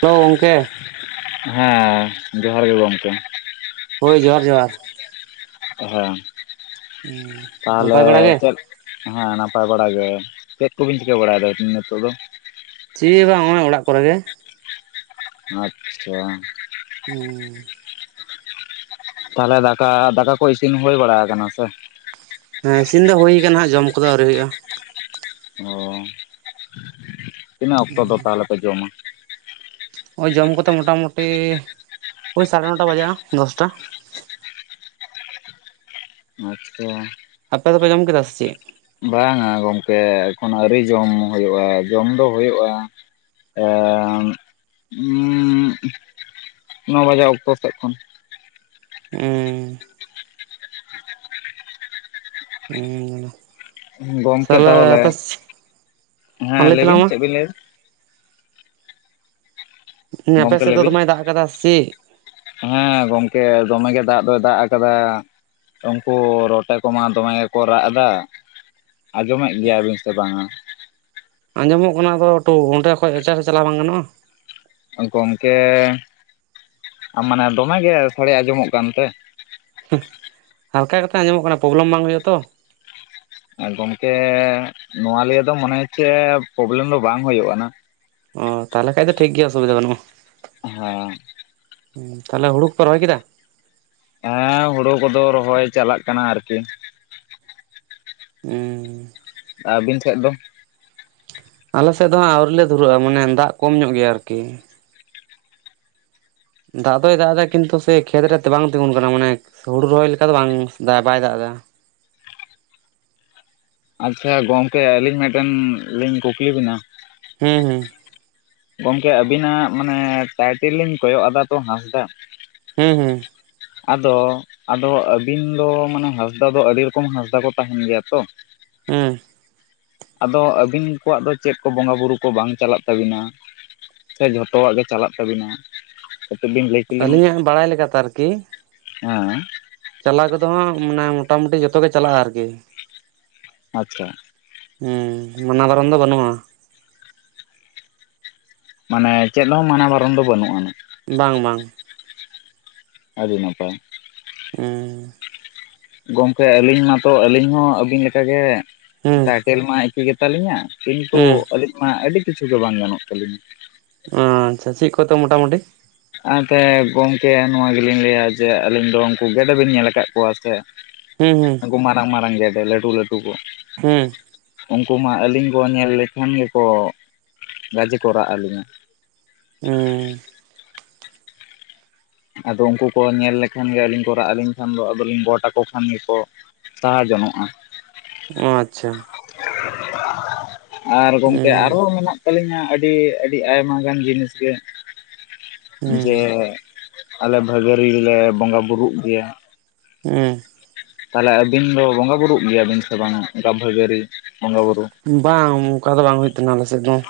Hello ᱜᱚᱝᱠᱮ᱾ ᱦᱮᱸ ᱡᱚᱸᱦᱟᱨ ᱜᱮ ᱜᱚᱢᱠᱮ᱾ ᱦᱳᱭ ᱡᱚᱦᱟᱨ ᱡᱚᱦᱟᱨ ᱦᱮᱸ ᱛᱟᱦᱚᱞᱮ ᱱᱟᱯᱟᱭ ᱵᱟᱲᱟ ᱜᱮ ᱪᱮᱫ ᱦᱮᱸ ᱱᱟᱯᱟᱭ ᱵᱟᱲᱟ ᱜᱮ᱾ ᱪᱮᱫ ᱠᱚᱵᱤᱱ ᱪᱤᱠᱟᱹ ᱵᱟᱲᱟᱭᱫᱟ ᱱᱤᱛᱚᱜ ᱫᱚ? ᱪᱤ ᱦᱚᱸ ᱵᱟᱝ ᱦᱚᱸᱜᱼᱚᱱᱟ ᱚᱲᱟᱜ ᱠᱚᱨᱮ ᱜᱮ᱾ ᱟᱪᱪᱷᱟ᱾ ᱦᱩᱸ᱾ ᱛᱟᱦᱚᱞᱮ ᱫᱟᱠᱟ ᱫᱟᱠᱟ ᱠᱚ ᱤᱥᱤᱱ ᱦᱩᱭ ᱵᱟᱲᱟ ᱠᱟᱱᱟ ᱥᱮ? ᱦᱮᱸ ᱤᱥᱤᱱ ᱫᱚ ᱦᱩᱭ ᱠᱟᱱᱟ ᱦᱟᱸᱜ ᱡᱚᱢ ᱠᱚᱫᱚ ᱟᱹᱣᱨᱤ ᱦᱩᱭᱩᱜᱼᱟ᱾ ᱚ ᱛᱤᱱᱟᱹᱜ ᱚᱠᱛᱚ ᱫᱚ ᱛᱟᱦᱚᱞᱮ ᱯᱮ ᱡᱚᱢᱟ? ᱳᱭ ᱡᱚᱢ ᱠᱚᱛᱮ ᱢᱚᱴᱟᱢᱩᱴᱤ ᱳᱭ ᱥᱟᱲᱮ ᱱᱚᱴᱟ ᱵᱟᱡᱟᱜᱼᱟ ᱫᱚᱥᱴᱟ᱾ ᱟᱪᱪᱷᱟ᱾ ᱟᱯᱮ ᱫᱚᱯᱮ ᱡᱚᱢ ᱠᱮᱫᱟ ᱥᱮ ᱪᱮᱫ? ᱵᱟᱝᱟ ᱜᱚᱢᱠᱮ ᱮᱠᱷᱚᱱ ᱟᱹᱣᱨᱤ ᱡᱚᱢ ᱦᱳᱭᱳᱜᱼᱟ ᱡᱚᱢ ᱫᱚ ᱦᱳᱭᱳᱜᱼᱟ᱾ ᱮᱜᱸ ᱩᱜᱸ ᱱᱚ ᱵᱟᱡᱟᱜ ᱚᱠᱛᱚ ᱥᱮᱫ ᱠᱷᱚᱱ᱾ ᱩᱸᱜᱼᱼ ᱦᱩᱸ᱾ ᱪᱮᱫ ᱜᱚᱢᱠᱮ ᱛᱟᱦᱚᱞᱮ, ᱟᱯᱮ ᱦᱮᱸ ᱞᱟᱹᱭ ᱛᱟᱞᱟᱝ ᱵᱤᱱ ᱢᱟ ᱪᱮᱫ ᱵᱤᱱ ᱞᱟᱹᱭᱫᱟ? ᱩᱸ ᱟᱯᱮ ᱜᱚᱢᱠᱮ ᱥᱮᱫ ᱞᱟᱹᱭ ᱫᱚ ᱵᱤᱱ ᱫᱚᱢᱮᱭ ᱫᱟᱜ ᱠᱟᱫᱟᱼᱥᱤ? ᱦᱮᱸ ᱜᱚᱢᱠᱮ ᱫᱚᱢᱮ ᱜᱮ ᱫᱟᱜ ᱫᱚᱭ ᱫᱟᱜ ᱟᱠᱟᱫᱟ᱾ ᱩᱱᱠᱩ ᱨᱚᱴᱮ ᱠᱚᱢᱟ ᱫᱚᱢᱮ ᱜᱮᱠᱚ ᱨᱟᱜ ᱮᱫᱟ᱾ ᱟᱸᱡᱚᱢᱮᱜ ᱜᱮᱭᱟᱵᱤᱱ ᱥᱮ ᱵᱟᱝᱟ? ᱟᱸᱡᱚᱢᱚᱜ ᱠᱟᱱᱟ ᱟᱫᱚ, ᱴᱩ ᱚᱸᱰᱮ ᱠᱷᱚᱡ ᱮᱪᱟᱜᱨᱮ‌ ᱪᱟᱞᱟᱣ ᱵᱟᱝ ᱜᱟᱱᱚᱜᱼᱟ? ᱜᱚᱢᱠᱮ ᱟᱼᱢᱟᱱᱮ ᱫᱚᱢᱮᱜᱮ ᱥᱟᱰᱮ ᱟᱸᱡᱚᱢᱚᱜ ᱠᱟᱱᱛᱮ? ᱦᱩᱸ ᱦᱟᱞᱠᱟ ᱠᱟᱛᱮ ᱟᱸᱡᱚᱢᱚᱜ ᱠᱟᱱᱟ ᱯᱨᱚᱵᱞᱮᱢ ᱵᱟᱝ ᱦᱩᱭᱩᱜᱼᱟ ᱛᱚ? ᱜᱚᱢᱠᱮ ᱱᱚᱣᱟ ᱞᱤᱭᱮ ᱫᱚ ᱢᱚᱱᱮ ᱦᱚᱪᱪᱷᱮ ᱯᱨᱚᱵᱞᱮᱢ ᱫᱚ ᱵᱟᱝ ᱦᱳᱭᱳᱜ-ᱟ ᱱᱟ᱾ ᱚ ᱛᱟᱦᱚᱞᱮ ᱠᱷᱟᱡ ᱫᱚ ᱴᱷᱤᱠ ᱜᱮᱭᱟ ᱚᱥᱩᱵᱤᱫᱷᱟ ᱵᱟᱹᱱᱩᱜᱼᱟ᱾ ᱦᱚᱸ᱾ ᱩᱸ ᱛᱟᱦᱞᱮ ᱦᱩᱲᱩ ᱠᱚᱯᱮ ᱨᱚᱦᱚᱭ ᱠᱮᱫᱟ? ᱦᱮᱸ ᱦᱩᱲᱩ ᱠᱚᱫᱚ ᱨᱚᱦᱚᱭ ᱪᱟᱞᱟᱜ ᱠᱟᱱᱟ ᱟᱨᱠᱤ᱾ ᱩᱸ᱾ ᱟᱹᱵᱤᱱ ᱴᱷᱮᱡ ᱫᱚ? ᱟᱞᱮᱥᱮᱫ ᱫᱚ ᱦᱟᱸᱜ ᱟᱹᱣᱨᱤ ᱞᱮ ᱫᱷᱩᱨᱟᱹᱜᱼᱟ ᱢᱟᱱᱮ ᱫᱟᱜ ᱠᱚᱢ ᱧᱚᱜ ᱜᱮᱭᱟ ᱟᱨᱠᱤ᱾ ᱚ [unintelligible] ᱫᱟᱜ ᱫᱚᱭ ᱫᱟᱜᱫᱟᱭ ᱠᱤᱱᱛᱩ ᱥᱮ ᱠᱷᱮᱛ ᱨᱮ ᱛᱮ ᱵᱟᱝ ᱛᱤᱜᱩᱱ ᱠᱟᱱᱟ ᱢᱟᱱᱮ ᱦᱩᱲᱩ ᱨᱚᱦᱚᱭ ᱞᱮᱠᱟ ᱫᱚ ᱵᱟᱝ ᱫᱟ ᱵᱟᱭ ᱫᱟᱜᱼᱫᱟ᱾ ᱟᱪᱪᱷᱟ ᱜᱚᱢᱠᱮ ᱟᱹᱞᱤᱧ ᱢᱤᱫᱴᱮᱱ ᱞᱤᱧ ᱠᱩᱠᱞᱤ ᱵᱤᱱᱟ? ᱦᱩᱸ ᱦᱩᱸ᱾ ᱜᱚᱢᱠᱮ ᱟᱵᱤᱱᱟᱜ ᱢᱟᱱᱮ ᱴᱟᱭᱴᱮᱞ ᱞᱤᱧ ᱠᱚᱭᱚᱜ ᱟᱫᱟ ᱛᱚ ᱦᱟᱸᱥᱫᱟᱜ ᱦᱩᱸ ᱦᱩᱸ᱾ ᱟᱫᱚ ᱟᱫᱚ ᱟᱹᱵᱤᱱ ᱫᱚ ᱢᱟᱱᱮ ᱦᱟᱸᱥᱫᱟ ᱫᱚ ᱟᱹᱰᱤ ᱨᱚᱠᱚᱢ ᱦᱟᱸᱥᱫᱟ ᱠᱚ ᱛᱟᱦᱮᱱ ᱜᱮᱭᱟ ᱛᱚ? ᱦᱩᱸ᱾ ᱟᱫᱚ ᱟᱹᱵᱤᱱ ᱠᱚᱣᱟᱜ ᱫᱚ ᱪᱮᱫ ᱠᱚ ᱵᱚᱸᱜᱟ ᱵᱩᱨᱩ ᱠᱚ ᱵᱟᱝ ᱪᱟᱞᱟᱜ ᱛᱟᱹᱵᱤᱱᱟ? ᱥᱮ ᱡᱷᱚᱛᱚᱣᱟᱜ ᱜᱮ ᱪᱟᱞᱟᱜ ᱛᱟᱹᱵᱤᱱᱟ ᱠᱟᱹᱴᱤᱡ ᱵᱤᱱ ᱞᱟᱹᱭᱼᱼ ᱟᱹᱞᱤᱧᱟᱜ ᱵᱟᱲᱟᱭ ᱞᱮᱠᱟᱛᱮ ᱟᱨᱠᱤᱼᱼ ᱦᱮᱸ᱾ ᱪᱟᱞᱟᱣ ᱠᱚᱫᱚ ᱦᱟᱸᱜ ᱢᱟᱱᱮ ᱢᱚᱴᱟ ᱢᱩᱴᱤ ᱡᱷᱚᱛᱚ ᱜᱮ ᱪᱟᱞᱟᱜᱼᱟ ᱟᱨᱠᱤ᱾ ᱟᱪᱪᱷᱟ᱾ ᱦᱩᱸ ᱢᱟᱱᱟ ᱵᱟᱨᱚᱱ ᱫᱚ ᱵᱟᱹᱱᱩᱜᱼᱟ᱾ ᱢᱟᱱᱮ ᱪᱮᱫ ᱦᱚᱸ ᱢᱟᱱᱟ ᱵᱟᱨᱚᱱ ᱫᱚ ᱵᱟᱹᱱᱩᱜ ᱟᱱᱟ᱾ ᱵᱟᱝ ᱵᱟᱝ᱾ ᱟᱰᱤ ᱱᱟᱯᱟᱭ᱾ ᱩᱸᱼᱼ ᱜᱚᱝᱠᱮ ᱟᱹᱞᱤᱧ ᱢᱟᱛᱚ ᱟᱹᱞᱤᱧ ᱦᱚᱸ ᱟᱹᱵᱤᱱ ᱞᱮᱠᱟᱜᱮ ᱦᱩᱸ ᱴᱟᱭᱴᱮᱞ ᱢᱟ ᱮᱠᱤ ᱜᱮ ᱛᱟᱞᱤᱧᱟ᱾ ᱠᱤᱱᱛᱩ ᱦᱩᱸ ᱟᱹᱞᱤᱧ ᱢᱟ ᱟᱹᱰᱤ ᱠᱤᱪᱷᱩ ᱜᱮ ᱵᱟᱝ ᱜᱟᱱᱚᱜ ᱛᱟᱹᱞᱤᱧᱟ ᱾ ᱟᱪᱪᱷᱟ ᱪᱮᱫ ᱠᱚᱛᱚ ᱢᱳᱴᱟᱢᱩᱴᱤ? ᱟᱼᱛᱮ ᱜᱚᱢᱠᱮ ᱱᱚᱣᱟ ᱜᱮᱞᱤᱧ ᱞᱟᱹᱭᱟ ᱡᱮ ᱟᱹᱞᱤᱧ ᱫᱚ ᱩᱱᱠᱩ ᱜᱮᱰᱮ ᱵᱤᱱ ᱧᱮᱞ ᱟᱠᱟᱫ ᱠᱚᱣᱟ ᱥᱮ? ᱦᱩᱸ ᱦᱩᱸ ᱾ ᱩᱱᱠᱩ ᱢᱟᱨᱟᱝ ᱢᱟᱨᱟᱝ ᱜᱮᱰᱮ ᱞᱟᱹᱴᱩ ᱞᱟᱹᱴᱩ ᱠᱚ? ᱦᱩᱸ᱾ ᱩᱱᱠᱩ ᱢᱟ ᱟᱹᱞᱤᱧ ᱠᱚ ᱧᱮᱞ ᱞᱮᱠᱷᱟᱱ ᱜᱮᱠᱚ ᱜᱟᱡᱮ ᱠᱚ ᱨᱟᱜ ᱟᱹᱞᱤᱧᱟ᱾ ᱩᱸ ᱾ ᱟᱫᱚ ᱩᱱᱠᱩ ᱠᱚ ᱧᱮᱞ ᱞᱮᱠᱷᱟᱱ ᱜᱮ ᱟᱹᱞᱤᱧ ᱠᱚ ᱨᱟᱜ ᱟᱹᱞᱤᱧ ᱠᱷᱟᱱ ᱫᱚ ᱟᱫᱚᱞᱤᱧ ᱜᱚᱴ ᱟᱠᱚ ᱠᱷᱟᱱ ᱜᱮᱠᱚ ᱛᱟᱦᱟ ᱡᱚᱱᱚᱜᱼᱟ ᱾ ᱚᱻ ᱟᱪᱷᱟ ᱾ ᱟᱨ ᱜᱚᱝᱠᱮ ᱦᱩᱸ ᱟᱨᱦᱚᱸ ᱢᱮᱱᱟᱜ ᱠᱚ ᱟᱹᱞᱤᱧᱟᱜ ᱟᱹᱰᱤ ᱟᱹᱰᱤ ᱟᱭᱢᱟ ᱜᱟᱱ ᱡᱤᱱᱤᱥ ᱜᱮ ᱾ ᱦᱩᱸ ᱡᱮ ᱟᱞᱮ ᱵᱷᱟᱹᱜᱟᱹᱲᱤ ᱨᱮᱞᱮ ᱵᱚᱸᱜᱟ ᱵᱩᱨᱩᱜ ᱜᱮᱭᱟ ᱾ ᱦᱮᱸ ᱾ ᱛᱟᱦᱚᱞᱮ ᱟᱹᱵᱤᱱ ᱫᱚ ᱵᱚᱸᱜᱟ ᱵᱩᱨᱩᱜ ᱜᱮᱭᱟ ᱵᱤᱱ ᱥᱮ ᱵᱟᱝᱟ ᱚᱱᱠᱟ ᱵᱷᱟᱹᱜᱟᱹᱨᱤ ᱵᱚᱸᱜᱟ ᱵᱩᱨᱩ? ᱵᱟᱝ ᱚᱱᱠᱟ ᱫᱚ ᱵᱟᱝ ᱦᱩᱭᱩᱜ ᱛᱟᱦᱮᱱᱟ ᱟᱞᱮ ᱥᱮᱫ ᱫᱚ ᱾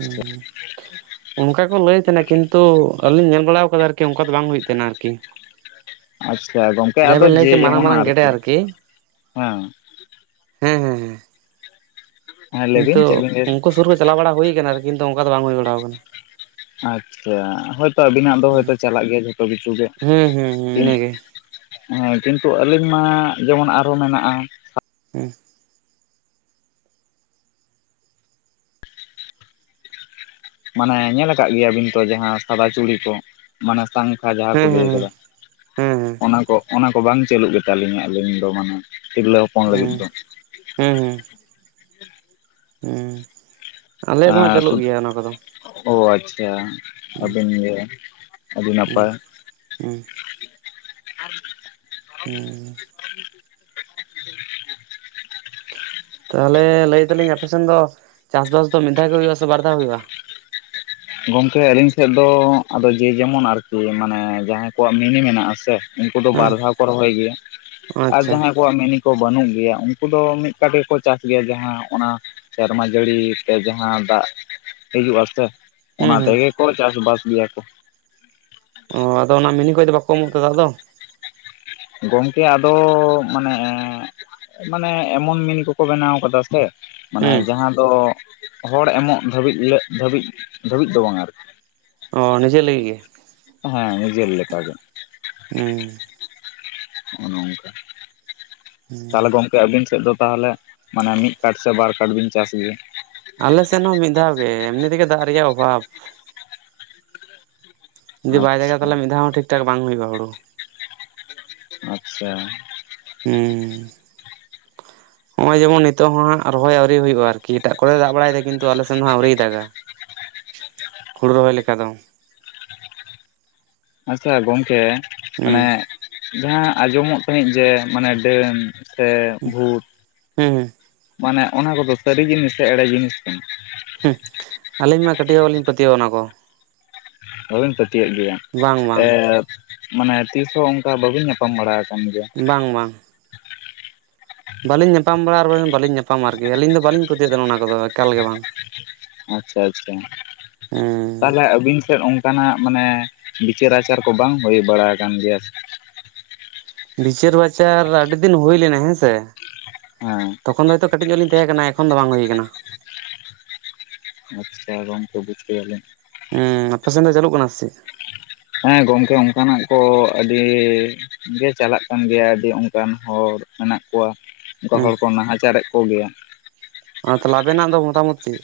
ᱦᱩᱸ ᱾ ᱚᱱᱠᱟ ᱠᱚ ᱞᱟᱹᱭ ᱛᱟᱦᱮᱱᱟ ᱠᱤᱱᱛᱩ ᱟᱹᱞᱤᱧ ᱧᱮᱞ ᱵᱟᱲᱟ ᱟᱠᱟᱫᱟ ᱟᱨᱠᱤ ᱚᱱᱠᱟ ᱫᱚ ᱵᱟᱝ ᱦᱩᱭᱴᱩᱜ ᱛᱟᱦᱮᱱᱟ ᱟᱨᱠᱤ ᱾ ᱟᱪᱪᱷᱟ ᱜᱚᱝᱠᱮ ᱡᱟᱦᱟᱸᱭ ᱟᱫᱚ ᱵᱮᱱ ᱞᱟᱹᱭ ᱡᱮ ᱠᱮᱜ ᱢᱟᱨᱟᱝ ᱡᱮᱢᱚᱱ ᱢᱟᱨᱟᱝ ᱜᱮᱰᱮ ᱟᱨᱠᱤ ᱾ ᱦᱮᱸ ᱦᱮᱸ ᱦᱮᱸ ᱦᱮᱸ ᱾ ᱦᱮᱸ ᱞᱟᱹᱭᱵᱤᱱ ᱠᱤᱱᱛᱩ ᱪᱮᱫ ᱵᱤᱱ ᱞᱟᱹᱭᱫᱟ ᱩᱱᱠᱩ ᱥᱩᱨ ᱠᱚ ᱪᱟᱞᱟᱣ ᱵᱟᱲᱟ ᱦᱩᱭ ᱟᱠᱟᱱᱟ ᱟᱨ ᱠᱤᱱᱛᱩ ᱚᱱᱠᱟ ᱫᱚ ᱵᱟᱝ ᱦᱩᱭ ᱵᱟᱲᱟᱣ ᱟᱠᱟᱱᱟ ᱾ ᱟᱪᱷᱟ ᱦᱳᱭᱛᱳ ᱟᱵᱤᱱᱟᱜ ᱫᱚ ᱦᱮᱸ ᱦᱳᱭᱛᱳ ᱪᱟᱞᱟᱜ ᱜᱮᱭᱟ ᱡᱷᱚᱛᱚ ᱠᱤᱪᱷᱩ ᱜᱮ ᱦᱮᱸ ᱦᱮᱸ ᱤᱱ ᱤᱱᱟᱹᱜᱮ ᱦᱮᱸ ᱠᱤᱱᱛᱩ ᱟᱹᱞᱤᱧ ᱢᱟ ᱡᱮᱢᱚᱱ ᱟᱨᱦᱚᱸ ᱢᱮᱱᱟᱜᱼᱟ ᱾ ᱦᱮᱸ ᱾ ᱢᱟᱱᱮ ᱧᱮᱞ ᱟᱠᱟᱫ ᱜᱮᱭᱟ ᱵᱤᱱ ᱛᱚ ᱡᱟᱦᱟᱸ ᱥᱟᱫᱟ ᱪᱩᱲᱤ ᱠᱚ ᱢᱟᱱᱮ ᱥᱟᱱ ᱠᱷᱟ ᱡᱟᱦᱟᱸ ᱠᱚ ᱦᱮᱸ ᱞᱟᱹᱭ ᱦᱮᱸ ᱦᱮᱸ ᱟᱠᱟᱫᱟ ᱦᱮᱸ ᱚᱱᱟ ᱠᱚ ᱚᱱᱟ ᱵᱟᱝ ᱪᱟᱹᱞᱩᱜ ᱜᱮᱛᱟᱞᱤᱧᱟ ᱟᱹᱞᱤᱧ ᱫᱚ ᱢᱟᱱᱮ ᱛᱤᱨᱞᱟᱹ ᱦᱚᱯᱚᱱ ᱞᱟᱹᱜᱤᱫ ᱫᱚ ᱦᱮᱸ ᱦᱮᱸ ᱦᱮᱸ ᱾ ᱦᱩᱸ ᱾ ᱟᱻ ᱛᱚ ᱚ-ᱟᱪᱷᱟ ᱾ ᱟᱹᱵᱤᱱ ᱤᱭᱟᱹ ᱟᱹᱰᱤ ᱱᱟᱯᱟᱭ ᱦᱮᱸ ᱾ ᱦᱮᱸ ᱾ ᱦᱩᱸ ᱾ ᱛᱟᱦᱚᱞᱮ ᱞᱟᱹᱭ ᱮᱫᱟᱞᱤᱧ ᱟᱯᱮᱥᱮᱱ ᱫᱚ ᱪᱟᱥᱵᱟᱥ ᱫᱚ ᱢᱤᱫ ᱫᱷᱟᱣ ᱜᱮ ᱦᱩᱭᱩᱜᱼᱟ ᱥᱮ ᱵᱟᱨ ᱫᱷᱟᱣ ᱦᱩᱭᱩᱜᱼᱟ? ᱜᱚᱝᱠᱮ ᱟᱞᱤᱧ ᱥᱮᱫ ᱫᱚ ᱟᱫᱚ ᱡᱮ ᱡᱮᱢᱚᱱ ᱟᱨᱠᱤ ᱢᱟᱱᱮ ᱡᱟᱦᱟᱸᱭ ᱠᱚᱣᱟᱜ ᱢᱤᱱᱤ ᱢᱮᱱᱟᱜ ᱟᱥᱮ ᱩᱱᱠᱩ ᱫᱚ ᱦᱮᱸ ᱵᱟᱨ ᱫᱷᱟᱣ ᱠᱚ ᱨᱚᱦᱚᱭ ᱜᱮᱭᱟ᱾ ᱟᱨ ᱟᱪᱪᱷᱟ ᱡᱟᱦᱟᱸᱭ ᱟᱠᱩᱣᱟᱜ ᱢᱤᱱᱤ ᱠᱚ ᱵᱟᱹᱱᱩᱜ ᱜᱮᱭᱟ ᱩᱱᱠᱩ ᱫᱚ ᱢᱤᱫ ᱠᱟᱴᱤ ᱜᱮᱠᱚ ᱪᱟᱥ ᱜᱮᱭᱟ ᱡᱟᱦᱟᱸ ᱚᱱᱟ ᱥᱮᱨᱢᱟ ᱡᱟᱹᱲᱤ ᱛᱮ ᱡᱟᱦᱟᱸ ᱫᱟᱜ ᱦᱤᱡᱩᱜᱼᱟ ᱥᱮ ᱾ ᱦᱩᱸ ᱚᱱᱟ ᱦᱩᱸ ᱛᱮᱜᱮ ᱠᱚ ᱪᱟᱥᱵᱟᱥ ᱜᱮᱭᱟ ᱠᱚ ᱾ ᱚᱻ ᱟᱫᱚ ᱚᱱᱟ ᱢᱤᱱᱤ ᱠᱷᱚᱡ ᱫᱚ ᱵᱟᱠᱚ ᱮᱢᱚᱜ ᱛᱮ ᱫᱟᱜ ᱫᱚ? ᱜᱚᱝᱠᱮ ᱟᱫᱚ ᱢᱟᱱᱮ, ᱢᱟᱱᱮ ᱮᱢᱚᱱ ᱢᱤᱱᱤ ᱠᱚᱠᱚ ᱵᱮᱱᱟᱣ ᱠᱟᱫᱟ ᱥᱮ ᱢᱟᱱᱮ ᱦᱮᱸ ᱡᱟᱦᱟᱸ ᱫᱚ ᱦᱚᱲ ᱮᱢᱚᱜ ᱫᱷᱟᱹᱵᱤᱡ ᱠᱩᱞᱟᱹᱜ ᱫᱷᱟᱹᱵᱤᱡ ᱫᱚ ᱵᱟᱝ ᱟᱨᱠᱤ ᱾ ᱚᱻ ᱱᱤᱡᱮ ᱞᱟᱹᱜᱤᱫ ᱜᱮ? ᱦᱮᱸ ᱱᱤᱡᱮᱨ ᱞᱮᱠᱟᱜᱮ ᱾ [unintelligible] ᱦᱚᱸ-ᱚ ᱱᱚᱝᱠᱟ ᱛᱟᱦᱚᱞᱮ ᱜᱚᱢ ᱟᱹᱵᱤᱱ ᱥᱮᱫ ᱫᱚ ᱛᱟᱦᱚᱞᱮ ᱢᱟᱱᱮ ᱢᱤᱫ ᱠᱟᱴ ᱥᱮ ᱵᱟᱨ ᱠᱟᱴ ᱵᱤᱱ ᱪᱟᱥ ᱜᱮᱭᱟ? ᱟᱞᱮᱥᱮᱫ ᱦᱚᱸ ᱢᱤᱫ ᱫᱷᱟᱣ ᱜᱮ ᱮᱢᱱᱤ ᱛᱮᱜᱮ ᱫᱟᱜ ᱨᱮᱭᱟᱜ ᱚᱵᱷᱟᱵᱽ ᱾ ᱡᱩᱫᱤ ᱵᱟᱭ ᱫᱟᱜᱟ ᱟᱪᱪᱷᱟ ᱛᱟᱦᱞᱮ ᱢᱤᱫ ᱫᱷᱟᱣ ᱦᱚᱸ ᱴᱷᱤᱠ ᱴᱷᱟᱠ ᱵᱟᱝ ᱦᱩᱭᱩᱜᱼᱟ ᱦᱩᱲᱩ ᱾ ᱟᱪᱪᱷᱟ ᱾ ᱦᱮᱸ [inaudible] ᱱᱚᱜ-ᱚᱭ ᱡᱮᱢᱚᱱ ᱱᱤᱛᱚᱜ ᱦᱚᱸ ᱦᱟᱸᱜ ᱨᱚᱦᱚᱭ ᱟᱣᱨᱤ ᱦᱩᱭᱩᱜᱼᱟ ᱟᱨᱠᱤ ᱮᱴᱟᱜ ᱠᱚᱨᱮ ᱫᱟᱜ ᱵᱟᱲᱟᱭ ᱫᱟᱭ ᱠᱤᱱᱛᱩ ᱟᱞᱮ ᱥᱮᱱ ᱫᱚ ᱦᱟᱸᱜ ᱟᱹᱣᱨᱤᱭ ᱫᱟᱜᱟ ᱾ [inaudible] ᱦᱩᱲᱩ ᱨᱚᱦᱚᱭ ᱞᱮᱠᱟ ᱫᱚ ᱾ ᱟᱪᱪᱷᱟ ᱜᱚᱢᱠᱮ ᱦᱮᱸ ᱢᱟᱱᱮ ᱡᱟᱦᱟᱸ ᱟᱸᱡᱚᱢᱚᱜ ᱛᱟᱦᱮᱸᱫ ᱡᱮ ᱢᱟᱱᱮ ᱰᱟᱹᱱ ᱥᱮ ᱵᱷᱩᱛ ᱦᱮᱸ ᱢᱟᱱᱮ ᱚᱱᱟ ᱠᱚᱫᱚ ᱥᱟᱹᱨᱤ ᱡᱤᱱᱤᱥ ᱥᱮ ᱮᱲᱮ ᱡᱤᱱᱤᱥ ᱠᱟᱱᱟ? ᱦᱩᱸ ᱟᱹᱞᱤᱧ ᱢᱟ ᱠᱟᱹᱴᱤᱡ ᱦᱚᱸᱵᱟᱞᱤᱧ ᱯᱟᱹᱛᱭᱟᱹᱣ ᱚᱱᱟ ᱠᱚ ᱾ ᱵᱟᱹᱵᱤᱱ ᱯᱟᱹᱛᱭᱟᱹᱜ ᱜᱮᱭᱟ, ᱵᱟᱝ ᱮ ᱵᱟᱝ ᱢᱟᱱᱮ ᱛᱤᱥ ᱦᱚᱸ ᱚᱱᱠᱟ ᱵᱟᱹᱵᱤᱱ ᱧᱟᱯᱟᱢ ᱵᱟᱲᱟ ᱟᱠᱟᱱ ᱜᱮᱭᱟ᱾ ᱵᱟᱝ ᱵᱟᱝ᱾ ᱵᱟᱹᱞᱤᱧ ᱧᱟᱯᱟᱢ ᱵᱟᱲᱟ ᱟᱨ ᱵᱟᱹᱞᱤᱧ ᱧᱟᱯᱟᱢ ᱟᱨᱠᱤ ᱾ᱟᱹᱞᱤᱧ ᱫᱚ ᱵᱟᱹᱞᱤᱧ ᱯᱟᱹᱛᱭᱟᱹᱣ ᱛᱟᱦᱮ ᱚᱱᱟ ᱠᱚᱫᱚ ᱮᱠᱟᱞ ᱜᱮ ᱵᱟᱝ᱾ ᱟᱪᱪᱷᱟ ᱟᱪᱪᱷᱟ, ᱦᱮᱸ ᱛᱟᱦᱞᱮ ᱟᱹᱵᱤᱱ ᱴᱮᱫ ᱚᱝᱼᱼ ᱠᱟᱱᱟᱜ ᱢᱟᱱᱮ, ᱵᱤᱪᱟᱹᱨ ᱟᱪᱟᱨ ᱠᱚ ᱵᱟᱝ ᱦᱩᱭ ᱵᱟᱲᱟ ᱟᱠᱟᱱ ᱜᱮᱭᱟ ᱥᱮᱼᱼ ᱵᱤᱪᱟᱹᱨ ᱵᱟᱪᱟᱨ ᱟᱹᱰᱤ ᱫᱤᱱ ᱦᱩᱭ ᱞᱮᱱᱟ ᱦᱮᱸᱥᱮ, ᱦᱮᱸ ᱛᱚᱠᱷᱚᱱ ᱫᱚ ᱦᱚᱭᱛᱳᱼᱼ ᱠᱟᱹᱴᱤᱡ ᱧᱚᱜ ᱞᱤᱧ ᱛᱟᱦᱮᱸ ᱠᱟᱱᱟ᱾ ᱮᱠᱷᱚᱱ ᱫᱚ ᱵᱟᱝ ᱦᱩᱭ ᱟᱠᱟᱱᱟ᱾ ᱥᱮ ᱜᱚᱝᱠᱮ ᱵᱩᱡ ᱠᱮᱭᱟ ᱞᱮᱧ᱾ ᱩᱸ ᱟᱯᱮ ᱥᱮᱱ ᱫᱚ ᱪᱟᱹᱞᱩᱜ ᱠᱟᱱᱟ ᱥᱮ ᱪᱮᱫ? ᱦᱮᱸ ᱜᱚᱝᱠᱮ ᱚᱱᱠᱟᱱᱟᱜ ᱠᱚ ᱟᱹᱰᱤᱼᱼ ᱜᱮ ᱪᱟᱞᱟᱜ ᱠᱟᱱ ᱜᱮᱭᱟ, ᱟᱹᱰᱤ ᱚᱱᱠᱟᱱ ᱦᱚᱲ ᱢᱮᱱᱟᱜ ᱠᱚᱣᱟ᱾ ᱚᱱᱠᱟ ᱦᱚᱲ ᱦᱮᱸ ᱠᱚ ᱱᱟᱦᱟᱪᱟᱨᱮᱫ ᱠᱚ ᱜᱮᱭᱟ᱾ ᱟᱨ ᱛᱟᱦᱞᱮ ᱟᱵᱮᱱᱟᱜ ᱫᱚ ᱢᱚᱛᱟᱢᱚᱛ ᱪᱮᱜ?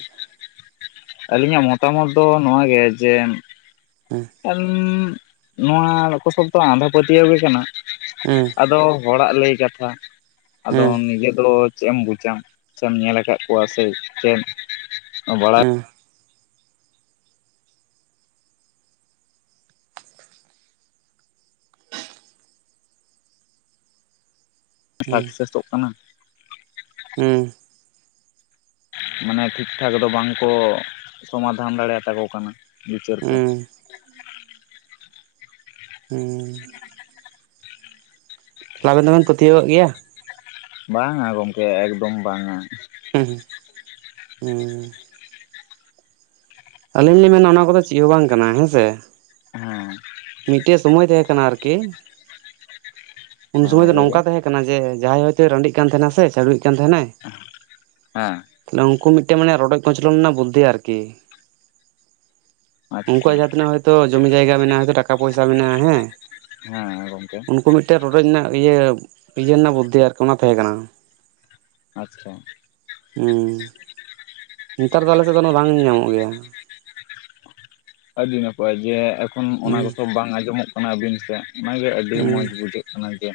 ᱟᱹᱞᱤᱧᱟᱜ ᱢᱚᱛᱟᱢᱚᱛ ᱫᱚ ᱱᱚᱣᱟᱜᱮ ᱡᱮ ᱦᱮᱸ᱾ [unintelligible] ᱱᱚᱣᱟ ᱠᱚᱥᱚᱞ ᱫᱚ ᱟᱸᱫᱷᱟ ᱯᱟᱹᱛᱭᱟᱹᱣ ᱜᱮ ᱠᱟᱱᱟ᱾ ᱦᱮᱸ ᱟᱫᱚ ᱦᱚᱲᱟᱜ ᱞᱟᱹᱭ ᱠᱟᱛᱷᱟ ᱟᱫᱚ ᱦᱮᱸ ᱱᱤᱡᱮ ᱫᱚ ᱪᱮᱜ ᱮᱢ ᱵᱩᱡᱟ ᱥᱮᱢ ᱧᱮᱞ ᱟᱠᱟᱜ ᱠᱚᱣᱟ ᱥᱮ ᱪᱮᱫ ᱟᱵᱟᱼᱼ [unintelligible] ᱥᱟᱠᱥᱮᱥᱚᱜ ᱠᱟᱱᱟ᱾ ᱦᱩᱸ᱾ ᱢᱟᱱᱮ ᱴᱷᱤᱠ ᱴᱷᱟᱠ ᱫᱚ ᱵᱟᱝᱠᱚ ᱥᱚᱢᱟᱫᱷᱟᱱ ᱫᱟᱲᱮᱭᱟ ᱛᱟᱠᱚ ᱠᱟᱱᱟ ᱵᱤᱪᱟᱹᱨ ᱠᱚ᱾ ᱦᱮᱸ ᱦᱩᱸ᱾ ᱛᱟᱦᱚᱞᱮ ᱟᱵᱮᱱ ᱫᱚᱵᱮᱱ ᱯᱟᱹᱛᱭᱟᱹᱣᱟᱜ ᱜᱮᱭᱟ᱾ ᱵᱟᱝᱼᱟ ᱜᱚᱝᱠᱮ ᱮᱠᱫᱚᱢ ᱵᱟᱝᱼᱟ᱾ ᱦᱚᱸ ᱦᱩᱸ᱾ ᱟᱹᱞᱤᱧ ᱞᱤᱧ ᱢᱮᱱᱟ ᱚᱱᱟ ᱠᱚᱫᱚ ᱪᱮᱜ ᱦᱚᱸ ᱵᱟᱝ ᱠᱟᱱᱟ ᱦᱮᱸᱥᱮ ᱦᱮᱸ ᱢᱤᱫᱴᱮᱡ ᱥᱚᱢᱚᱭ ᱛᱟᱦᱮᱸ ᱠᱟᱱᱟ ᱟᱨᱠᱤ ᱩᱱ ᱦᱮᱸ ᱥᱩᱢᱚᱭ ᱫᱚ ᱱᱚᱝᱠᱟ ᱞᱟᱹᱭᱵᱮᱱ ᱛᱟᱦᱮᱸ ᱠᱟᱱᱟ ᱡᱮ, ᱡᱟᱦᱟᱸᱭ ᱦᱚᱭᱛᱳ ᱨᱟᱸᱰᱤᱜ ᱠᱟᱱ ᱛᱟᱦᱮᱸᱱᱟ ᱥᱮ ᱪᱟᱰᱭᱤᱜ ᱠᱟᱱ ᱛᱟᱦᱮᱱᱟᱭ ᱾ ᱦᱮᱸ᱾ ᱱᱩᱝᱠᱩ ᱢᱤᱫᱴᱮᱱ ᱢᱟᱱᱮ ᱨᱚᱰᱚᱡ ᱠᱚᱪᱚᱞᱚᱱ ᱨᱮᱱᱟᱜ ᱵᱩᱫᱽᱫᱷᱤ ᱟᱨᱠᱤ᱾ ᱟᱪᱪᱷᱟ ᱩᱱᱠᱩᱣᱟᱜ ᱡᱟᱦᱟᱸ ᱛᱤᱱᱟᱹᱜ ᱦᱚᱭᱛᱳ ᱡᱚᱢᱤ ᱡᱟᱭᱜᱟ ᱢᱮᱱᱟᱜᱼᱟ, ᱴᱟᱠᱟ ᱯᱚᱭᱥᱟ ᱢᱮᱱᱟᱜᱼᱟ ᱦᱮᱸᱼᱼ ᱦᱮᱸ ᱜᱚᱝᱠᱮ᱾ ᱩᱱᱠᱩ ᱢᱤᱫᱴᱟᱹ ᱨᱚᱰᱚᱡ ᱨᱮᱱᱟᱜ ᱤᱭᱟᱹ, ᱤᱭᱟᱹ ᱨᱮᱱᱟᱜ ᱵᱩᱫᱽᱫᱷᱤ ᱟᱨ ᱠᱤ ᱚᱱᱟ ᱛᱟᱸᱦᱮ ᱠᱟᱱᱟ᱾ ᱟᱪᱷᱟ᱾ ᱦᱩᱸ, ᱱᱮᱛᱟᱨ ᱫᱚ ᱟᱞᱮ ᱥᱮᱫ ᱫᱚ ᱵᱟᱝ ᱧᱟᱢᱚᱜ ᱜᱮᱭᱟ᱾ ᱟᱹᱰᱤ ᱱᱟᱯᱟᱭ, ᱡᱮ ᱮᱠᱷᱚᱱ ᱚᱱᱟ ᱠᱚ ᱦᱩᱸ ᱥᱚ ᱵᱟᱝ ᱟᱸᱡᱚᱢᱚᱜ ᱠᱟᱱᱟ ᱟᱹᱵᱤᱱ ᱥᱮᱜ ᱚᱱᱟᱜᱮ ᱟᱹᱰᱤ ᱢᱚᱸᱡᱽ ᱦᱩᱸ ᱵᱩᱡᱷᱟᱹᱜ ᱠᱟᱱᱟ ᱡᱮᱼᱼ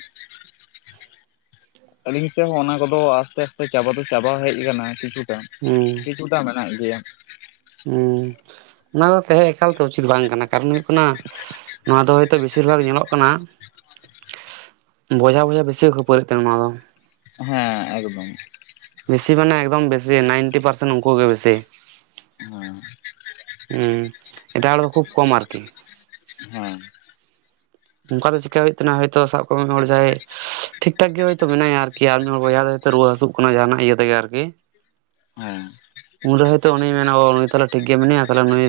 ᱟᱹᱞᱤᱧ ᱥᱮᱫ ᱦᱚᱸ ᱚᱱᱟ ᱠᱚᱫᱚ ᱟᱥᱛᱮ ᱟᱥᱛᱮ ᱪᱟᱵᱟ ᱫᱚ ᱪᱟᱵᱟ ᱦᱮᱡ ᱟᱠᱟᱱᱟ ᱠᱤᱪᱷᱩᱴᱟ ᱦᱩᱸ ᱠᱤᱪᱷᱼᱼ ᱫᱚ ᱢᱮᱱᱟᱜ ᱜᱮᱭᱟ᱾ ᱦᱩᱸ ᱚᱱᱟ ᱫᱚ ᱛᱟᱦᱮᱸ ᱮᱠᱟᱞᱛᱮ ᱩᱪᱤᱛ ᱵᱟᱝ ᱠᱟᱱᱟ᱾ ᱠᱟᱨᱚᱱ ᱦᱩᱭᱩ ᱠᱟᱱᱟ, ᱱᱚᱣᱟ ᱫᱚ ᱦᱚᱭᱛᱳ ᱵᱮᱥᱤᱨ ᱵᱷᱟᱜᱽ ᱧᱮᱞᱚᱜ ᱠᱟᱱᱟ᱾ [unintelligible] ᱵᱚᱭᱦᱟ ᱵᱚᱭᱦᱟ ᱵᱤᱥᱮ ᱠᱷᱟᱹᱯᱟᱹᱨᱤ ᱠᱟᱱ ᱱᱚᱣᱟ ᱫᱚ᱾ ᱦᱮᱸ ᱮᱠᱫᱚᱢ᱾ ᱵᱮᱥᱤ ᱢᱟᱱᱮ ᱮᱠᱫᱚᱢ ᱵᱮᱥᱤ ᱱᱟᱭᱤᱱᱴᱤ ᱯᱟᱨᱥᱮᱱ ᱩᱱᱠᱩ ᱜᱮ ᱵᱮᱥᱤ᱾ ᱦᱮᱸ ᱦᱩᱸ ᱮᱴᱟᱜ ᱦᱚᱲ ᱫᱚ ᱠᱷᱩᱵ ᱠᱚᱢ ᱟᱨ ᱠᱤ ᱦᱚᱸ ᱚᱱᱠᱟ ᱫᱚ ᱪᱤᱠᱟ ᱦᱩᱭᱩᱜ ᱛᱟᱦᱮ ᱱᱟ ᱦᱚᱭ ᱛᱚ ᱥᱟᱵ ᱠᱟᱜ ᱢᱮ ᱢᱤᱫ ᱦᱚᱲ ᱡᱟᱦᱟᱸᱭᱼᱼ ᱴᱷᱤᱠ ᱴᱷᱟᱠ ᱜᱮ ᱦᱳᱭᱛᱳ ᱢᱮᱱᱟᱭᱟ ᱟᱨᱠᱤ ᱟᱨ ᱢᱤᱫ ᱦᱚᱲ ᱵᱚᱭᱦᱟ ᱫᱚᱭᱳ ᱨᱩᱣᱟᱹ ᱦᱟᱹᱥᱩᱜ ᱠᱟᱱᱟ ᱡᱟᱦᱟᱱᱟᱜ ᱤᱭᱟᱹ ᱛᱮᱜᱮ ᱟᱨᱠᱤ᱾ [unintelligible] ᱩᱱᱨᱮ ᱦᱚᱭᱛᱚ ᱩᱱᱤᱭ ᱢᱮᱱᱟ ᱚ ᱩᱱᱤ ᱛᱟᱦᱮ ᱴᱷᱤᱠ ᱜᱮ ᱢᱮᱱᱟᱭᱟ ᱛᱟᱦᱮ ᱱᱩᱭ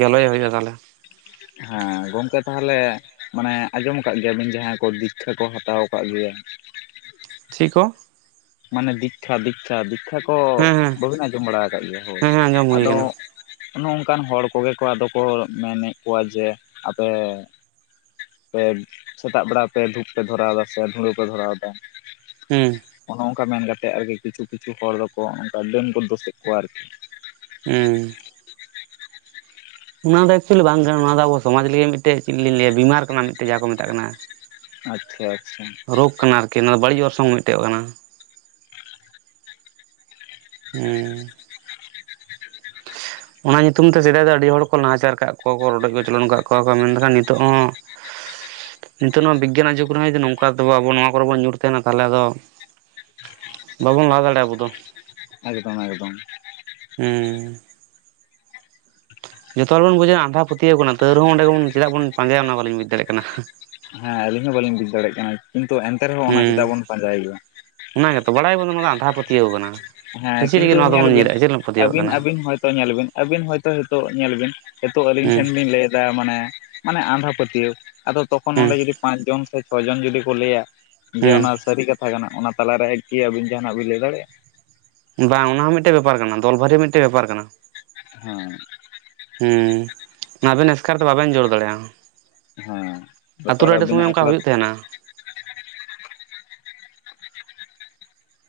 ᱜᱮᱞᱮᱭ ᱦᱩᱭᱩᱜᱼᱟ ᱛᱟᱦᱮ ᱾ ᱜᱚᱢᱠᱮ ᱛᱟᱦᱚᱞᱮ ᱢᱟᱱᱮ ᱟᱸᱡᱚᱢ ᱠᱟᱜ ᱜᱮᱭᱟ ᱵᱤᱱ ᱡᱟᱦᱟᱸᱭ ᱠᱚ ᱫᱤᱠᱷᱟ ᱠᱚ ᱦᱟᱛᱟᱣ ᱠᱟᱜ ᱜᱮᱭᱟ ᱪᱮᱜ ᱠᱚ ᱢᱟᱱᱮ ᱫᱤᱠᱷᱟ ᱫᱤᱠᱷᱟ ᱫᱤᱠᱷᱟ ᱠᱚ ᱦᱮᱸ ᱦᱮᱸ ᱵᱟᱹᱵᱤᱱ ᱟᱸᱡᱚᱢ ᱵᱟᱲᱟ ᱟᱠᱟᱜ ᱜᱮᱭᱟ ᱦᱚᱭ ᱦᱮᱸ ᱦᱮᱸ ᱟᱸᱡᱚᱢ ᱦᱩᱭ ᱟᱫᱚ ᱟᱠᱟᱱᱟ ᱚᱱᱚ ᱚᱱᱠᱟᱱ ᱦᱚᱲ ᱠᱚᱜᱮ ᱠᱚ ᱟᱫᱚ ᱠᱚ ᱢᱮᱱᱮᱜ ᱠᱚᱣᱟ ᱡᱮ ᱟᱯᱮ ᱯᱮ ᱥᱮᱛᱟᱜ ᱵᱮᱲᱟ ᱯᱮ ᱫᱷᱩᱯ ᱯᱮ ᱫᱷᱚᱨᱟᱣ ᱫᱟ ᱥᱮ ᱫᱷᱩᱲᱟᱹᱣ ᱯᱮ ᱫᱷᱚᱨᱟᱣ ᱫᱟ ᱦᱩᱸ ᱚᱱᱮ ᱚᱱᱠᱟ ᱢᱮᱱ ᱠᱟᱛᱮᱫ ᱟᱨ ᱠᱤ ᱠᱤᱪᱷᱩ ᱠᱤᱪᱷᱩ ᱦᱚᱲ ᱫᱚ ᱠᱚ ᱚᱱᱠᱟ ᱰᱟᱹᱱ ᱠᱚ ᱫᱚᱥᱮᱜ ᱠᱚᱣᱟ ᱟᱨ ᱠᱤ ᱦᱩᱸ ᱚᱱᱟ ᱫᱚ ᱮᱠᱪᱩᱭᱮᱞᱤ ᱵᱟᱝ ᱠᱟᱱᱟ ᱱᱚᱣᱟ ᱫᱚ ᱟᱵᱚ ᱥᱚᱢᱟᱡᱽ ᱞᱟᱹᱜᱤᱫ ᱢᱤᱫᱴᱮᱱ ᱪᱮᱫ ᱞᱤᱧ ᱞᱟᱹᱭᱟ ᱵᱤᱢᱟᱨ ᱠᱟᱱᱟ ᱢᱤᱫᱴᱮᱱ ᱡᱟ ᱠᱚ ᱢᱮᱛᱟᱜ ᱠᱟᱱᱟ ᱾ ᱟᱪᱷᱟ ᱟᱪᱷᱟ ᱨᱚᱜᱽ ᱠᱟᱱᱟ ᱟᱨ ᱠᱤ ᱚᱱᱟ ᱫᱚ ᱵᱟᱲᱤᱡ ᱚᱨᱥᱚᱝ ᱢᱤᱫᱴᱮᱡ ᱠᱟᱱᱟ ᱦᱩᱸ ᱚᱱᱟ ᱧᱩᱛᱩᱢ ᱛᱮ ᱥᱮᱫᱟᱭ ᱫᱚ ᱟᱹᱰᱤ ᱦᱚᱲ ᱠᱚ ᱱᱟᱦᱟᱪᱟᱨ ᱠᱟᱜ ᱠᱚᱠᱚ ᱨᱚᱰᱚᱡ ᱠᱚᱪᱚᱞᱚᱱ ᱟᱠᱟᱫ ᱠᱚᱣᱟ ᱠᱚ, ᱢᱮᱱᱠᱷᱟᱱ ᱱᱤᱛᱚᱜ ᱦᱚᱸ [unintelligible] ᱱᱤᱛᱚᱜ ᱱᱚᱣᱟ ᱵᱤᱜᱟᱱᱟᱜ ᱡᱩᱜᱽ ᱨᱮᱦᱚᱸ ᱡᱩᱫᱤ ᱱᱚᱝᱠᱟ ᱟᱵᱚ ᱱᱚᱣᱟ ᱠᱚᱨᱮ ᱵᱚᱱ ᱧᱩᱨ ᱛᱟᱦᱮᱱᱟ᱾ ᱛᱟᱦᱚᱞᱮ ᱟᱫᱚ ᱵᱟᱵᱚᱱ ᱞᱟᱦᱟ ᱫᱟᱲᱮᱭᱟᱜᱼᱟ ᱟᱵᱚ ᱫᱚ᱾ ᱮᱠᱫᱚᱢ ᱮᱠᱫᱚᱢ ᱦᱩᱸ ᱡᱚᱛᱚ ᱦᱚᱲ ᱵᱚᱱ ᱵᱩᱡᱷᱟᱹᱜᱼᱟ, ᱟᱫᱷᱟ ᱯᱟᱛᱭᱟᱣ ᱠᱟᱱᱟ ᱛᱟᱶ ᱨᱮᱦᱚᱸ ᱚᱸᱰᱮᱜᱮᱢ ᱪᱮᱫᱟᱜ ᱵᱚᱱ ᱯᱟᱸᱜᱟᱭᱟ, ᱚᱱᱟ ᱵᱟᱞᱤᱧ ᱵᱩᱡᱽ ᱫᱟᱲᱭᱟᱜ ᱠᱟᱱᱟ ᱦᱮᱸ ᱟᱹᱞᱤᱧ ᱦᱚᱸ ᱵᱟᱹᱞᱤᱧ ᱵᱩᱡ ᱫᱟᱲᱮᱭᱟᱜ ᱠᱟᱱᱟ, ᱠᱤᱱᱛᱩ ᱮᱱᱛᱮ ᱨᱮᱦᱚᱸ ᱚᱱᱟ ᱦᱩᱸ ᱪᱮᱫᱟᱜ ᱵᱚᱱ ᱯᱟᱸᱡᱟᱭ ᱜᱮᱭᱟ ᱚᱱᱟ ᱜᱮᱛᱚ ᱵᱟᱲᱟᱭ ᱟᱵᱚᱱ ᱚᱱᱟ ᱫᱚ ᱟᱸᱫᱷᱟ ᱯᱟᱹᱛᱤᱭᱟᱹᱣ ᱟᱠᱟᱱᱟ ᱦᱮᱸ ᱠᱤᱱᱛᱩ ᱧᱮᱞ ᱵᱤᱱ? ᱟᱹᱵᱤᱱ ᱠᱟᱱᱟ ᱟᱹᱵᱤᱱ ᱦᱚᱭᱛᱚ ᱧᱮᱞ ᱵᱤᱱ ᱟᱵᱤᱱ ᱦᱚᱭᱛᱚ ᱦᱤᱛᱚᱜ ᱧᱮᱞ ᱵᱤᱱ ᱱᱤᱛᱚᱜ ᱟᱞᱤᱧ ᱦᱩᱸ ᱴᱷᱮᱱ ᱵᱤᱱ ᱞᱟᱹᱭ ᱢᱟᱱᱮ ᱢᱟᱱᱮ ᱟᱸᱫᱷᱟ ᱯᱟᱹᱛᱭᱟᱹᱣ ᱟᱫᱚ ᱛᱚᱠᱷᱚᱱ ᱚᱸᱰᱮ ᱦᱩᱸ ᱡᱩᱫᱤ ᱯᱟᱸᱪ ᱡᱚᱱ ᱥᱮ ᱪᱷᱚ ᱡᱚᱱ ᱡᱩᱫᱤ ᱠᱚ ᱞᱟᱹᱭᱟ ᱾ ᱡᱮ ᱚᱱᱟ ᱦᱩᱸ ᱥᱟᱹᱨᱤ ᱠᱟᱛᱷᱟ ᱠᱟᱱᱟ ᱚᱱᱟ ᱛᱟᱞᱟᱨᱮ ᱮᱠᱤ ᱟᱹᱵᱤᱱ ᱡᱟᱦᱟᱱᱟᱜ ᱵᱤᱱ ᱞᱟᱹᱭ ᱫᱟᱲᱮᱜ-ᱟ᱾ ᱵᱟᱝ ᱚᱱᱟ ᱦᱚᱸ ᱢᱤᱜᱴᱮᱜ ᱵᱮᱯᱟᱨ ᱠᱟᱱᱟ ᱫᱚᱞ ᱵᱷᱟᱨᱤ ᱢᱤᱜᱴᱮᱜ ᱵᱮᱯᱟᱨ ᱠᱟᱱᱟ᱾ ᱦᱚᱸᱭ᱾ ᱦᱩᱸ ᱢᱟᱵᱮᱱ ᱮᱥᱠᱟᱨ ᱫᱚ ᱵᱟᱵᱮᱱ ᱡᱳᱲ ᱫᱟᱲᱮᱜ-ᱟ᱾ ᱦᱮᱸ ᱟᱛᱳ ᱵᱮᱯᱟᱨ ᱨᱮ ᱟᱰᱤ ᱟᱹᱵᱤᱱᱟᱜ ᱥᱚᱢᱚᱭ ᱚᱱᱠᱟ ᱮᱠᱞᱟ ᱦᱩᱭᱩᱜ ᱛᱟᱦᱮᱱᱟ᱾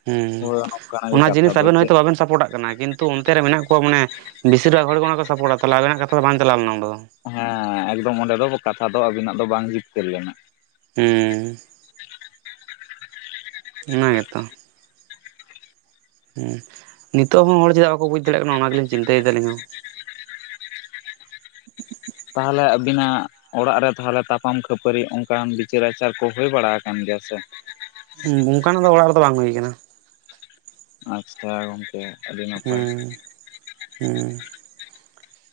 ᱦᱩᱸ ᱦᱳᱭ ᱱᱚᱝᱠᱟᱱᱟᱜ ᱜᱮ ᱚᱱᱟ ᱠᱟᱛᱷᱟ ᱡᱤᱱᱤᱥ ᱫᱚ ᱟᱵᱮᱱ ᱡᱮ ᱦᱚᱭᱛᱳ ᱵᱟᱵᱮᱱ ᱥᱟᱯᱚᱴᱟᱜ ᱠᱟᱱᱟ ᱠᱤᱱ ᱛᱩ ᱚᱱᱛᱮ ᱨᱮ ᱢᱮᱱᱟᱜ ᱠᱚᱣᱟ ᱢᱟᱱᱮ ᱵᱤᱥᱤᱨ ᱵᱷᱟᱜ ᱦᱚᱲ ᱠᱚ ᱚᱱᱟ ᱠᱚ ᱥᱟᱯᱚᱴᱟ ᱛᱟᱞᱦᱮ ᱟᱵᱮᱱᱟᱜ ᱠᱟᱛᱷᱟ ᱫᱚ ᱵᱟᱝ ᱪᱟᱞᱟᱣ ᱞᱮᱱᱟ ᱩᱱ ᱫᱚ᱾ ᱦᱮᱸ ᱮᱠᱫᱚᱢ ᱚᱸᱰᱮ ᱫᱚ ᱠᱟᱛᱷᱟ ᱫᱚ ᱟᱵᱤᱱᱟᱜ ᱫᱚ ᱵᱟᱝ ᱡᱤᱛᱠᱟᱹᱨ ᱞᱮᱱᱟ᱾ ᱦᱩᱸ᱾ ᱚᱱᱟ ᱜᱮᱛᱚ᱾ ᱦᱩᱸ ᱱᱤᱛᱚᱜ ᱦᱚᱸ ᱦᱚᱲ ᱪᱮᱫᱟᱜ ᱵᱟᱠᱚ ᱵᱩᱡᱽ ᱫᱟᱲᱮᱜ ᱠᱟᱱᱟ, ᱚᱱᱟ ᱜᱮᱞᱤᱧ ᱪᱤᱱᱛᱟᱹᱭᱫᱟ ᱟᱹᱞᱤᱧ ᱦᱚᱸ ᱾ ᱛᱟᱦᱞᱮ ᱟᱹᱵᱤᱱᱟᱜ᱾ ᱚᱲᱟᱜ ᱨᱮ ᱛᱟᱦᱞᱮ ᱛᱟᱯᱟᱢ ᱠᱷᱟᱹᱯᱟᱹᱨᱤ ᱚᱱᱠᱟᱱ ᱵᱤᱪᱟᱹᱨ ᱟᱪᱟᱨ ᱠᱚ ᱦᱳᱭ ᱵᱟᱲᱟ ᱟᱠᱟᱱ ᱜᱮᱭᱟ ᱥᱮ᱾ ᱦᱩᱸ ᱚᱱᱠᱟᱱᱟᱜ ᱫᱚ ᱚᱲᱟᱜ ᱨᱮᱫᱚ ᱵᱟᱝ ᱦᱩᱭ ᱠᱟᱱᱟ᱾ ᱟᱪᱪᱷᱟ ᱜᱚᱢᱠᱮ᱾ ᱦᱩᱸ᱾ ᱦᱩᱸ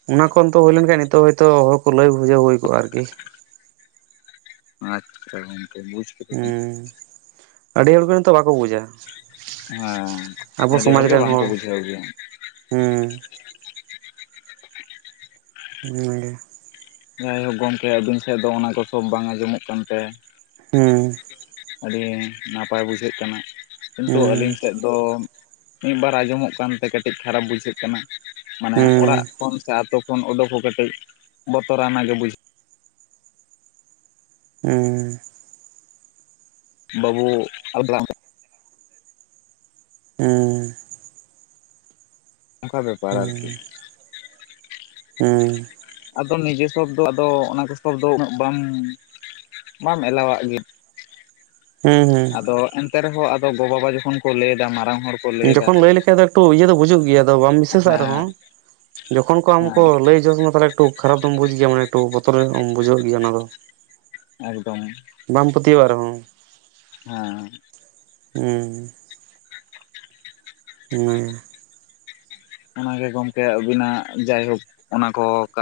ᱚᱱᱟ ᱠᱷᱚᱱ ᱛᱚ ᱦᱩᱭ ᱞᱮᱱᱠᱷᱟᱡ ᱱᱤᱛᱚᱜ ᱦᱳᱭᱛᱳ ᱦᱚᱲᱠᱚ ᱞᱟᱹᱭ ᱵᱩᱡᱷᱟᱹ ᱦᱩᱭ ᱠᱚᱜ-ᱟ ᱟᱨᱠᱤ᱾ ᱟᱪᱪᱷᱟ ᱜᱚᱢᱠᱮ ᱵᱩᱡᱽ᱾ ᱠᱮᱫᱟᱞᱤᱧ ᱩᱸ ᱟᱹᱰᱤ ᱦᱚᱲᱜᱮ ᱱᱤᱛᱚᱜ ᱵᱟᱠᱚ ᱵᱩᱡᱽ-ᱟ᱾ ᱦᱮᱸ ᱟᱹᱰᱤ ᱦᱚᱲ ᱜᱮ ᱵᱟᱝᱠᱚ ᱵᱩᱡᱷᱟᱹᱣ ᱜᱮᱭᱟ᱾ ᱦᱩᱸ᱾ ᱦᱩᱸ᱾ ᱦᱮᱸ ᱜᱚᱢᱠᱮ ᱟᱹᱵᱤᱱ ᱥᱮᱜ ᱫᱚ ᱚᱱᱟ ᱠᱚ ᱥᱚᱵᱽ ᱵᱟᱝ ᱟᱸᱡᱚᱢᱚᱜ ᱠᱟᱱᱛᱮ᱾ ᱦᱩᱸ᱾ ᱟᱹᱰᱤ ᱱᱟᱯᱟᱭ ᱵᱩᱡᱷᱟᱹᱜ ᱠᱟᱱᱟ ᱠᱤᱱᱛᱩ ᱦᱩᱸ ᱟᱞᱤᱧ ᱥᱮᱫ᱾ ᱫᱚ ᱢᱤᱜ ᱵᱟᱨ ᱟᱸᱡᱚᱢᱚᱜ ᱠᱟᱱᱛᱮ ᱠᱟᱹᱴᱤᱡ ᱠᱷᱟᱨᱟᱯ ᱵᱩᱡᱷᱟᱹᱜ ᱠᱟᱱᱟ᱾ ᱢᱟᱱᱮ ᱚᱲᱟᱜ ᱦᱩᱸ ᱠᱷᱚᱱ ᱥᱮ ᱟᱛᱳ ᱠᱷᱚᱱ ᱳᱰᱳᱠ ᱦᱚᱸ ᱠᱟᱹᱴᱤᱡ ᱵᱚᱛᱚᱨᱟᱱᱟ ᱜᱮ ᱵᱩᱡᱷ ᱩᱸ᱾ ᱵᱟᱹᱵᱩ᱾ [unintelligible] ᱩᱸ᱾ ᱚᱝᱠᱟ ᱵᱮᱯᱟᱨ ᱟᱨᱠᱤ᱾ ᱦᱮᱸ᱾ ᱟᱫᱚ ᱱᱤᱡᱮ ᱥᱚᱵ ᱫᱚ ᱟᱫᱚ ᱚᱱᱟ ᱠᱚ ᱥᱚᱵ ᱫᱚ ᱩᱱᱟᱹᱜ ᱵᱟᱢ ᱵᱟᱢ ᱮᱞᱟᱣᱟᱜ ᱜᱮᱭᱟ᱾ ᱦᱩᱸ ᱦᱩᱸ᱾ ᱟᱫᱚ ᱮᱱᱛᱮ ᱨᱮᱦᱚᱸ ᱟᱫᱚ ᱜᱚ ᱵᱟᱵᱟ ᱡᱚᱠᱷᱚᱱ ᱠᱚ ᱞᱟᱹᱭ ᱫᱟ ᱢᱟᱨᱟᱝ ᱦᱚᱲ᱾ ᱠᱚ ᱮᱫᱟ ᱡᱚᱠᱷᱚᱱ ᱞᱟᱹᱭ ᱞᱮᱠᱷᱟᱡ ᱫᱚ ᱮᱠᱴᱩ ᱤᱭᱟᱹ ᱫᱚ ᱵᱩᱡᱩᱜ ᱜᱮᱭᱟ ᱟᱫᱚ ᱵᱟᱢ ᱵᱤᱥᱟᱹᱥᱟᱜ ᱨᱮᱦᱚᱸ᱾ ᱦᱮᱸ ᱡᱚᱠᱷᱚᱱ ᱠᱚ ᱟᱢ ᱠᱚ ᱦᱮᱸ ᱞᱟᱹᱭ ᱡᱚᱥ ᱟᱢᱟ ᱛᱟᱦᱞᱮ᱾ ᱴᱩ ᱠᱷᱟᱨᱯ ᱮᱢ ᱵᱩᱡᱽ ᱜᱮᱭᱟ ᱢᱟᱱᱮ ᱮᱠᱴᱩ ᱵᱚᱛᱚᱨ ᱧᱚᱜ ᱮᱢ ᱵᱩᱡᱷᱟᱹᱣ ᱜᱮᱭᱟ ᱚᱱᱟ ᱫᱚ᱾ ᱮᱠᱫᱚᱢ᱾ ᱵᱟᱢ ᱯᱟᱹᱛᱭᱟᱹᱣᱟᱜ ᱨᱮᱦᱚᱸ᱾ ᱦᱮᱸ᱾ ᱩᱸ᱾ ᱦᱩᱸ᱾ ᱚᱱᱟᱜᱮ ᱜᱚᱢᱠᱮ ᱟᱹᱵᱤᱱᱟᱜ ᱡᱟᱭᱦᱳᱠ ᱚᱱᱟ ᱠᱚ ᱠᱟᱛ